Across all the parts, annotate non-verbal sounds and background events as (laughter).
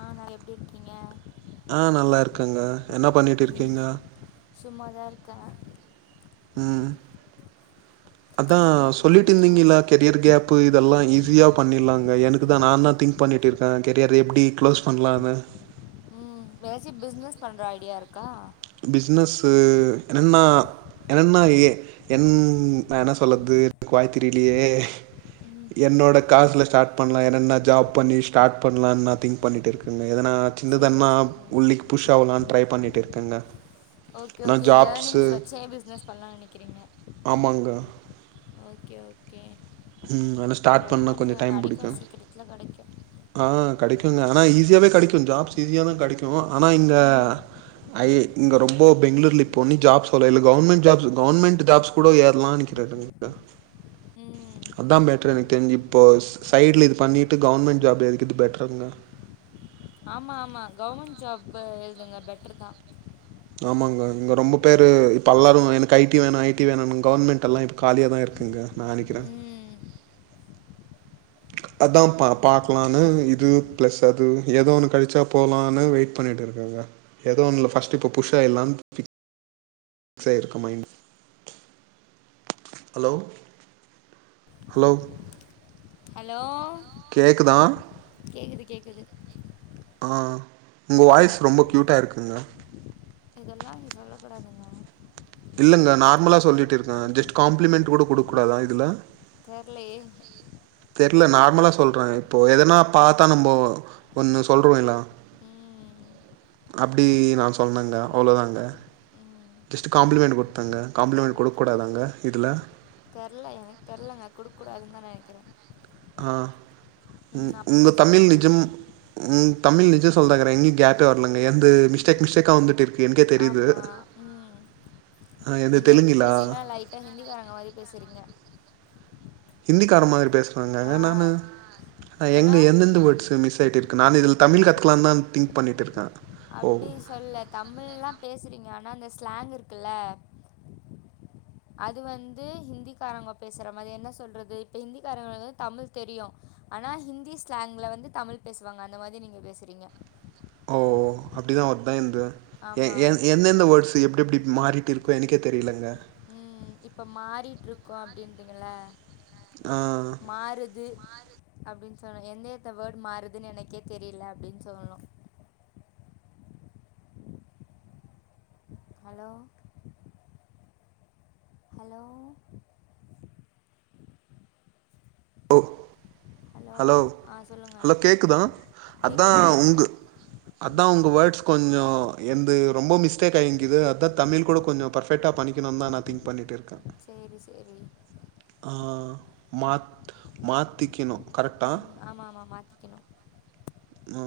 ஆ நா எப்படி இருக்கீங்க ஆ நல்லாருக்கங்க என்னா பண்ணிட்டு ம் இருக்கீங்க சும்மா தா இருக்கே ம் அதா நீங்கள் என்ன சொல்லிட்டு பண்ணுறீங்க இருந்தீங்களா கெரியர் கேப்பு இதெல்லா ஈஸிய பண்ணிடலாங்க எனக்கு தா நான்தா திங்க் பண்ணிட்டு இருக்கே கெரியர் எப்படி க்ளோஸ் பண்லாமே ம் வேற எதாச்சு பிசினஸ் பண்ற ஐடியா இருக்கா பிஸ்னஸ்ஸு ரென்னா என்னன்னா எ என் நா என்ன சொல்றது கோயத்திரிலயே ம் என்னோட காசுல ஸ்டார்ட் பண்ணலா என்னன்ன ஜாப் பண்ணி ஸ்டார்ட் பண்ணலானு நா திங்க் பண்ணிட்ருக்கே என் எதனா சரி சின்னதன்னா சரி உள்ளிக்கு புஷ் ஆவுலான்னு ட்ரை பண்ணிட்டு இருக்கேங்க ஓகே ஆனா ஓகே இந்த ஜாப்ஸு ஏர்னிங்ஸ் வச்சே பிசினஸ் பண்லான் நெனக்கிறீங்க ஆமாங்க. ஓகே ஓகே ம் ஆனா ஸ்டார்ட் ட்ரை பண்ணா கொஞ்சோ பண்ணுங்க டைம் புடிக்கு கடைக்கு சீக்ரத்துல கடைக்கு ஆ கடைக்குங்க ஆனா ஈஸியாவே கெடைக்கு ஜாப்ஸ் ஈஸியா தா கெடைக்கு ஆனா இந்த ம் ஐ இங்க ரொம்ப பெங்ளூர்ல இப்ப நீ ஜாப் சொல்லல கவர்மெண்ட் ஜாப்ஸ் கவர்மெண்ட் ஜாப்ஸ் கூட ஏறலான்னிக்குறது (unintelligible) ம் அதா பெட்டர் எனக்கு தெரிஞ்சு இப்போ சைடுல இது பண்ணிட்டு கவர்ன்மெண்ட் ஜாப் எனக்கிது இது பெட்ருங்க ஆமா ஆமா கவர்மெண்ட் ஜாப் எழுதுங்க பெட்ருதா ஆமாங்க இங்க ரொம்ப பேரு இப்ப எல்லோரும் எனக்கு ஐ டி வேணு ஐ டி வேணுனு கவர்மெண்ட்யெல்லா இப்ப காலியா தா இருக்குங்க நா நெனிக்கிறே ம் அதா பா பாக்கலானு இது ப்ளஸ் அது ஏதோ ஒன்னு கெடைச்சா போலானு வெயிட் பண்ணிட்டுருக்கேங்க எதோ ஒன்னுல ஃபர்ஸ்ட்டு இப்ப புஷ் ஆயிலானு பிக்ஸ் ஆயிருக்கு மைண்ட் ஹலோ ஹலோ ஹலோ கேக்குதா கேக்குது கேக்குது ஆ ஒங்க வாய்ஸ் ரொம்ப க்யூட்டா இருக்குங்க இதெல்லா இங்க சொல்லக்கூடாதுங்க இல்லங்க நார்மலா சொல்லிட்டு இருக்கேங் ஜஸ்ட் காம்ப்ளிமெண்ட் கூட குடுக்க கூடாதா இதுல தெர்லையே தெர்ல நார்மலா சொல்றே இப்போ எதனா ம் பாத்தா நம்ம ஒன்னு சொல்றோல்ல ம் அப்டி நா சொன்னங்க அவ்ளோதாங்க ம் ஜஸ்ட் காம்ப்ளிமெண்ட் குடுத்தங்க காம்ப்ளிமெண் குடுக்க கூடாதாங்க இதுல தெர்ல எனக்கு தெர்ல நா குடுக்கூடாதுனு தா நெனக்கிறே ஆ ம் உங்க அப்புறம் தமிழ் சொல்லுங்க நிஜம் ம் தமிழ் நிக்க சொல்றங்றாங்கற இன்னு கேப்பே வரலங்க எந்து மிஸ்டேக் மிஸ்டேக்கா வந்துட்டு இருக்கு எனக்கே தெரியுது ஆமா ம் ஆ எந்து நீங்க எப்டி தெலுங்குலா பேசுவீங்கனா லைட் டா ஹிந்திக்காரவ்ங்க மாரி பேசுறீங்க ஹிந்திக்காரே மாரி ஆ பேசுறேனாங்க நானு அ ஏன்னா எங்க எந்தெந்த வேர்ட்ஸ்சு மிஸ் ஆயிட்டுருக் கு நானு இதுல் தமிழ் கத்துக்களானு தா திங்க் பண்ணிட்டு இருக்கே ஓ அப்டி சொல்ல தமிழ்லா பேசுறீங்க ஆனா அந்த ஸ்லாங் இருக்குல்ல அது வந்து ஹிந்திக்காரவங்க பேசுற மாரி அ என்ன சொல்றது இப்ப ஹிந்திக்காரவ்ங்க வந்து தமிழ் தெரியு ஆனா ஹிந்தி ஸ்லாங்ல வந்து தமிழ் பேசுவாங்க அந்த மாதி நீங்க பேசுறீங்க ஓ அப்டிதா ஒருத்தே இந்த ஏ ஆமா ஏ ஆமா ஏ எந்தெந்த வேர்ட்ஸ் எப்டி எப்டி மாறிட்டு இருக்கே எனக்கே தெரிலங்க ம் இப்ப மாறிட்டு இருக்கு அப்டின்றீங்கல்ல ஆ மாறுது அப்டின்னு சொல்லலா எந்த எடத்துல வேர்டு மாறுதுனு எனக்கே தெரியல அப்டின்னு சொல்லா ஹலோ ஹலோ ஓ ஹலோ ஆ சொல்லுங்க ஹலோ கேக்குதா அதா கேட்குது கேட்குது ஒங்க அதா ஒங்க வேர்ட்ஸ் கொஞ்சொ என்து ரொம்ப மிஸ்டேக் ஆகிங்கிது அதா தமிழ் கூட கொஞ்சொ பெர்ஃபெக்டா பண்ணிக்கணுன்தா நா திங் பண்ணிட்டு இருக்கே சேரி சேரி ஆ மாத் மாத்திக்கிணு ம் ஆமா ஆமா மாத்திக்கிணு ஆ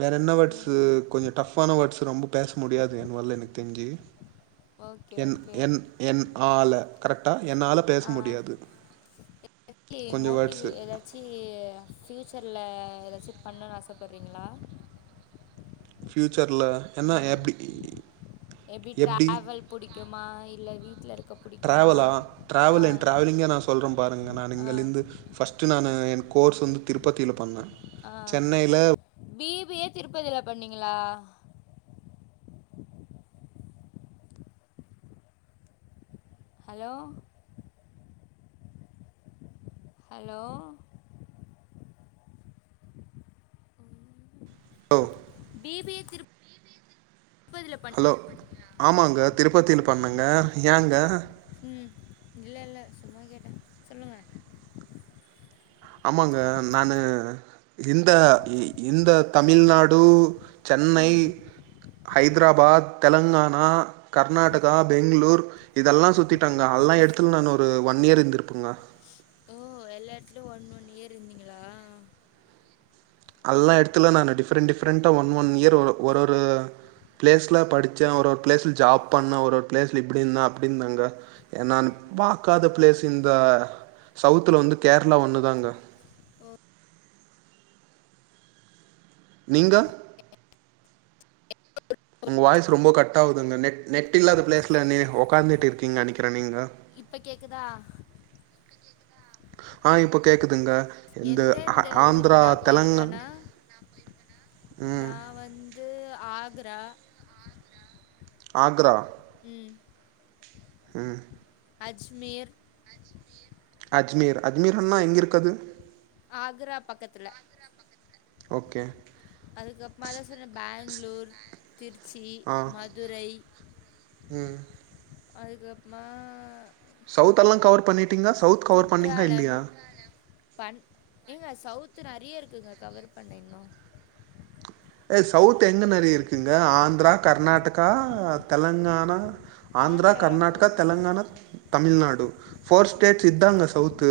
வேற என்ன வேர்ட்ஸ்சு ம் கொஞ்சோ டஃப்பான வேர்ட்ஸ்சு ரொம்ப பேச முடியாது என்வல எனக்கு தெரிஞ்சு ஓகே என் ஓகே என் என் ஆல கரெக்டா என் ஆல ஆ (unintelligible) கொஞ்சோ மோட்டிவ் வேர்ட்ஸு எதா ச்சி ஃப்யூச்சர்ல ஏதாச்சும் பண்ணணும்ன்னு ஆசைப்பட்றீங்களா ஃப்யூச்சர்ல என்னா எப்டி எப்டி டிராவல் புடிக்குமா இல்ல வீட்ல இருக்க புடிக்குமா டிராவல் என் டிராவலிங்க நா சொல்றே பாருங்க நா ஆ இங்கல இருந்து ஃபர்ஸ்ட்டு நானு என் கோர்ஸ் வந்து திருப்பத்தில பண்ணே அ பி பி ஏ திருப்பதில பண்ணீங்களா hello hello hello B B A திருப் பதி ல பண் ஹலோ ஆமாங்க திருப்பத்தில பண்ணேங்க ஏங்க ம் இல்ல இல்ல சும்மா கேட்டே சொல்லுங்க ஆமாங்க நானு இந்த இந்த தமிழ்நாடு சென்னை ம் ஹைதராபாத் தெலுங்கானா கர்நாடகா பெங்களூர் இதெல்லா சுத்திட்டங்க எல்லா எடத்துலயு நா ஒரு ஒன் இயர் இருந்திருப்பேங்க ஓ எல்லா எடத்துலயு ஒன் ஒன் இயர் இருந்தீங்களா அல்லா எடத்துலயு நானு டிஃப்ரெண்ட் டிஃப்ரெண்ட்டா ஒன் ஒன் இயர் ஒரு ஒரு ப்ளேஸ்ல படிச்சே ஒரு ஒரு ப்ளேஸ்ல ஜாப் பண்ண ஒரு ஒரு ப்ளேஸ்ல இப்டி இருந்த அப்டி இருந்தங்க த நா பாத்காத ப்ளேஸ்சு இந்த சவுத்ல வந்து கேர்ளா ஒன்னுதாங்க ஓ நீங்க உங்க வாய்ஸ் ரொம்ப கட் ஆகுதுங்க நெட் நெட் இல்லாத ப்ளேஸ்ல நீ உக்காந்துகிட்டு இருக்கீங்க நினைக்கிற நீங்க இப்ப கேக்குதா ஆ இப்ப கேக்குதுங்க இந்த எந்த ஆ எந்த ஊருக்கு ஆந்திரா நா தெலுங்கா போயிருக்கன்னா ம் நா வந் இது ஆக்ரா ஆக்ரா ம் ம் அஜ்மீர் அஜ்மீர் அஜ்மீர்ன்னா எங்க இருக்கு அது ஆக்ரா பக்கத்துல ஓகே அதுக்கப்புறமா தா சொன்னே பெங்ளூர் திருச்சி ஆ மதுரை ம் அதுக்கப்பமா சவுத் அல்லா கவர் பண்ணிட்டீங்க சவுத் கவர் பண்ணீங்களா குற்றாலம் இல்லையா பண் ஏங்க சவுத்து நறைய இருக்குங்க கவர் பண்ண இன்னும் ஏ சவுத் எங்க நெறைய இருக்கு இங்க ஆந்ரா கர்நாடக்கா தெலுங்கானா ஆந்ரா ஆந்திராலாம் கர்நாடக்கா போனதில்ல தெலுங்கானா தமிழ்நாடு ஃபோர் ம் ஸ்டேட்ஸ்ஸு இதாங்க சவுத்து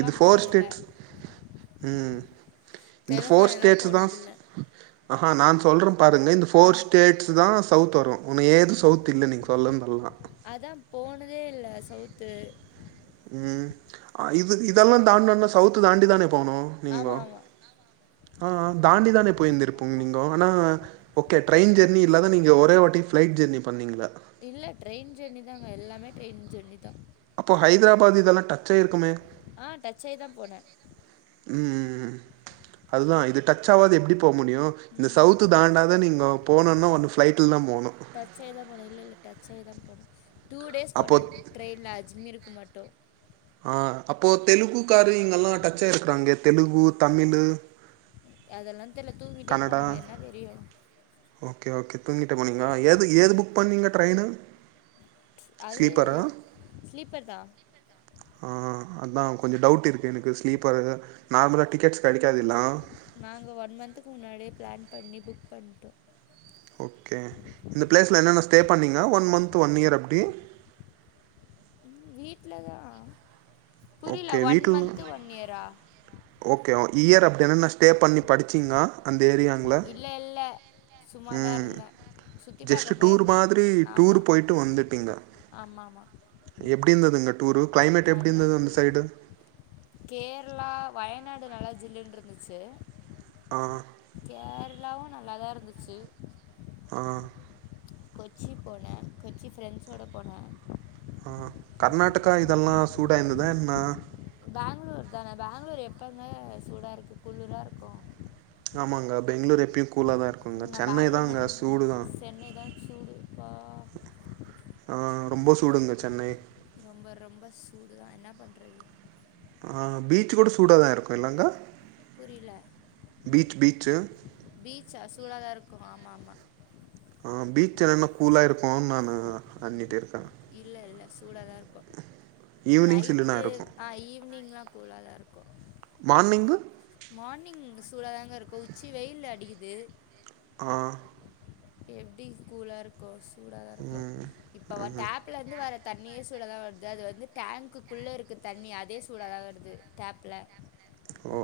இது ஃபோர் போனதில்ல ஸ்டேட்ஸ் ம் இந்த ஃபோர் தெலுங்கானாலாம் ஸ்சேட்ஸ்ஸு தா போனதில்ல அஹா நா சொல்றே பாருங்க இந்த ஆ ஃபோர் ஸ்டேட்ஸ்ஸு தா சவுத் வரு உனு ஏது சவுத் இல்ல நீங்க சொல்லுதல்லா அதா போனதே இல்ல சவுத்து ம் ஆ இது இதெல்லா தாண்னனா சவுத்து தாண்டி தானே போனு நீங்கொ ஆமாம் ஆமாம் ஆ தாண்டி தான போய்ருந்துருப்போ அம்மா நீங்கொ ஆனா ஓகே ட்ரெயின் ஜர்னி இல்லாத நீங்க ஒரே வாட்டி ஃபிளைட் ஜர்னி பண்ணீங்களா இல்ல ட்ரெயின் ஜெர்னி தாங்க எல்லாமே ட்ரெயின் ஜெர்னி தா அப்போ ஹைதராபாத் இதெல்லா டச் செய்ருக்குமே ஆ டச் ஆகி தான் போனேன் ம் ம் ம் அதுதா இது டச் ஆவாது எப்டி போ முடியு இந்த ம் சவுத் தாண்டாத நீங்க போனுனா ஒண்ணு ஃபிளைட்ல தா போணு சாய்தா போணே இல்லல்ல டச்சாய்தா போணே டூ டேஸ் அப்போ போனோ ட்ரெயின்ல அஜ்மீருக்கு மட்டு ஆ அப்போ தெலுங்கு காரிங்கெல்லா டச்சாய் இருக்காங்க தெலுங்கு தமிழு அதெல்லா தெரில தூக்கிட்டே கன்னடா போனொ என்ன தெரியு ஓகே ஓகே தூங்கிட்டு போனீங்ளா ஏது ஏது புக் பண்ணீங்க ட்ரெயினு அது ஸ்லீப்பரா ஸ்லீப்பர் தா ஆ அதா கொஞ்ச டவுட் இருக்கு எனக்கு ஸ்லீப்பரு நார்மலா டிக்கெட்ஸ் கடைக்காதுல்லா நாங்க ஒன் மன்துக்கு முன்னாடியே ப்ளான் பண்ணி புக் பண்ட்டோ ஓகே இந்த ப்ளேஸ்ல என்னென்ன ஸ்டே பண்ணிங்க ஒன் மன்த்து ஒன் இயர் அப்டி ம் வீட்ல தா புரில ஓகே ஒன் வீட்ல மன்த்து ஒன் இயரா ஓகே ஓ இயர் அப்டி என்னன்னா ஸ்டே பண்ணி படிச்சிங்கா அந்த ஏரியாங்ல சும்மாதா ம் இருந்தே ஜஸ்ட் டூர் மாதிரி டூர் போய்ட்டு வந்துட்டீங்க ஆமாம் ஆமாம் எப்டி இருந்துதுங்க டூரு க்ளைமேட் எப்டி இருந்தது அந்த சைடு கேர்ளா வயநாடு நல்ல ஜில்லுனு இருந்துச்சு ஆ கேர்ளாவு நல்லாதா இருந்துச்சு ஆ கொச்சி போன கொச்சி ஃப்ரெண்ஸ்ஸோட போன ஆ கர்நாடக்கா இதெல்லா சூடா இருந்துதா என்ன பங்ளூர் தான பங்ளூர் எப்பங்க சூடா இருக்கு குளுரா இருக்கு ஆமாங்க பெங்ளூர் எப்யு கூலாதாருக்கு ம் நா பங்ளூர் மட்டுதா சென்னை தா சூடு ப்பா ஆ ரொம்ப சூடுங்க சென்னை ரொம்ப ரொம்ப சூடு தா என்ன பண்றது ஆ பீச் கூட சூடாதாங்க இருக்கு இல்லங்க புரியல பீச் பீச்சு பீச்சா சூழாதா இருக்கு ஆமா ஆமா ஆ பீச் என்னென்னா கூலா இருக்குனு நானு அண்ணிடெ இருக்க இல்ல இல்ல சூடா தா இருக்கு ஈவினிங் சில்லுனா நைட்டு இருக்கும் ஆ ஈவினிங்கா கூலா தா இருக்கு மார்னிங்கு மார்னிங் இங்க சூடாதாங்க இருக்கோ உச்சி வெயில் அடிக்குது ஆ எப்டி கூலா இருக்கோ சூடா தா இருக்கோ ம் இப்போவ டேப் ம் டேப்லருந்து வர தண்ணியே சூடா தா வருது அது வந்து கேன்குக்குள்ள இருக்க தண்ணி அதே சூடா தா வருது டேப்ல ஓ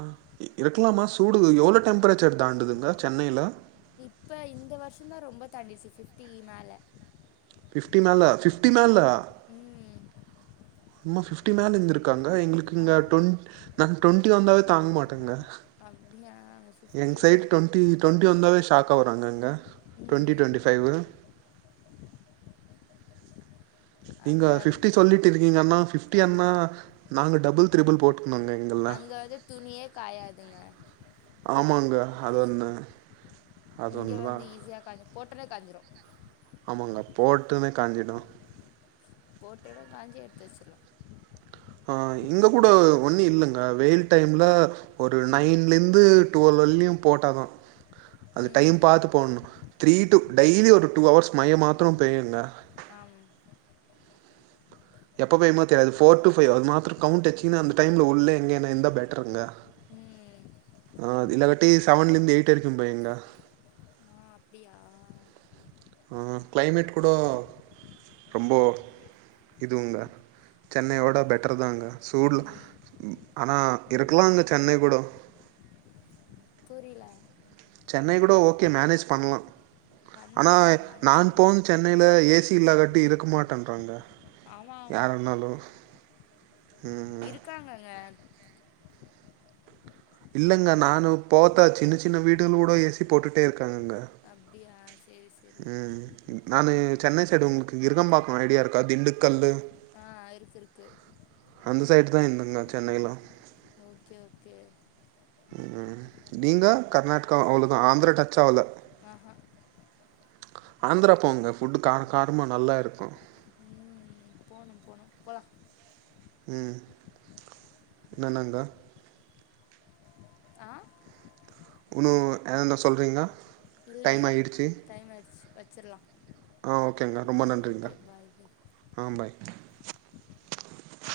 ஆ இருக் இருக்கலாமா சூடு எவ்ளோ டெம்பரேச்சர் தாண்டுதுங்க சென்னைல்ல இப்ப இந்த வருஷோ தா ரொம்ப தாண்ணிடுச்சு ஃபிஃப்டி னால ஃபிஃப்டி மேலா பிஃப்டி மேலா ம் ஓ ஃபிஃப்டி மேல இருந்துருக்காங்க எங்களுக்கு இங்கே ஆமாம் டொண்டி நாங்க ட்டொண்ட்டி வந்தாலே தாங்க மாட்டேங்க அப்டிய பிஃப்டி வராது ‌இங் டுவெண்டி வந்தாலே ஷாக்கா ஆவுராங்க இங்க டெண்ட்டி ம் டெவெண்டி ஃபைவு நீங்க அங்கே பிஃப்டி சொல்லிட்டு இருக்கீங்காமா பிஃப்டி என்னா ஆமாம் நாங்க டபுள் டிரிபள் போட்டுக்னோ எங்கள்க் அங்க வந்து துணியே காயாதுல்ல ஆமாங்க அது ஓன்னு இங்க வந்து ஈஸியா காஞ் போட்டோனே காஞ்சிரூ ஆமாங்க போட்டுன்னே காஞ்சிடும் போட்டோனே காஞ்சி எட்த்து வச்சிறுவோ ஆ இங்க கூட ஒன்னூ இல்லங்க வெயில் டைம்ல ஒரு நைன்ல இருந்து டுவல் வர்லுயூ போட்டாதா அது டைம் ம் பாத்து போட்ணூ த்ரீ டூ டெய்லி ஒரு டூ ஹர்ஸ் மயே மாத்திரெ பெய்யுங்க ஆம் எப்ப பேயுமோ தெரியாது ஃபோர் டு ஃபைவ் அது மாத்தரம் கவுண்ட் வெச்சுன்னா அந்த டைம் உள்ளே எங்கேன்னா இர்ந்தா பெட்டருங்க ம் அ இல்லகட்டி சவன்லிந்து எயிட் வரைக்கூ பேயுங்க அ அப்டியா ஆ க்ளைமேட் கூடோ ரொம்ப ஏய். இதுங்க சென்னையோட பெட்டரு தாங்க சூடூ ம் ஆனா இருக்கலாங்க சென்னை கூடோ புரில்ல சென்னை கூட ஓகே மேனேஜ் பண்ணலா பண்லா ஆனா பண்லா மேனேஜ் நான் பண்லா போன சென்னையில ஏசி இல்லா காட்டி இருக்க மாட்டேன்றாங்க ஆமா ஆமா யாரனாலூ ம் ம் இருக்காங்கெல்ல இல்லங்க நானு போர்த்தா சின்ன சின்ன வீடுங்குள் கூட ஏசி போட்டுட்டே இருக்காங்க ‌அங்க அப்டியாஸ் உ நானு சென்னை சைடு உங்களுக்கு விரூங்கபாக்கோ ஐடியா இருக்கா திண்டுக்கல்லு ஆ இருக்கு இருக்கு அந்த சைடு தா இருந்தே நா சென்னைலா ஓக்கே ஓக்கே ஆமா நீங்க கர்நாடகா அவ்வளோதா ஆந்திரா டச்சாவல ஹெ ஹெங் ஆந்திரா போங்க ஃபுட்டு் காரெ காரமா நல்லா இருக்கோ ம் ம் போனோ போனோ போலா ம் நானாங்க ஆ உன்னு என்னன சொல்றீங்களா இல்ல இல்ல டைம் ஆயிடுச்சு வச்சிடலா ஆ ஓகேங்கா ரொம்ப நன்றிங்கா பாய் பாய் ஆ பாய்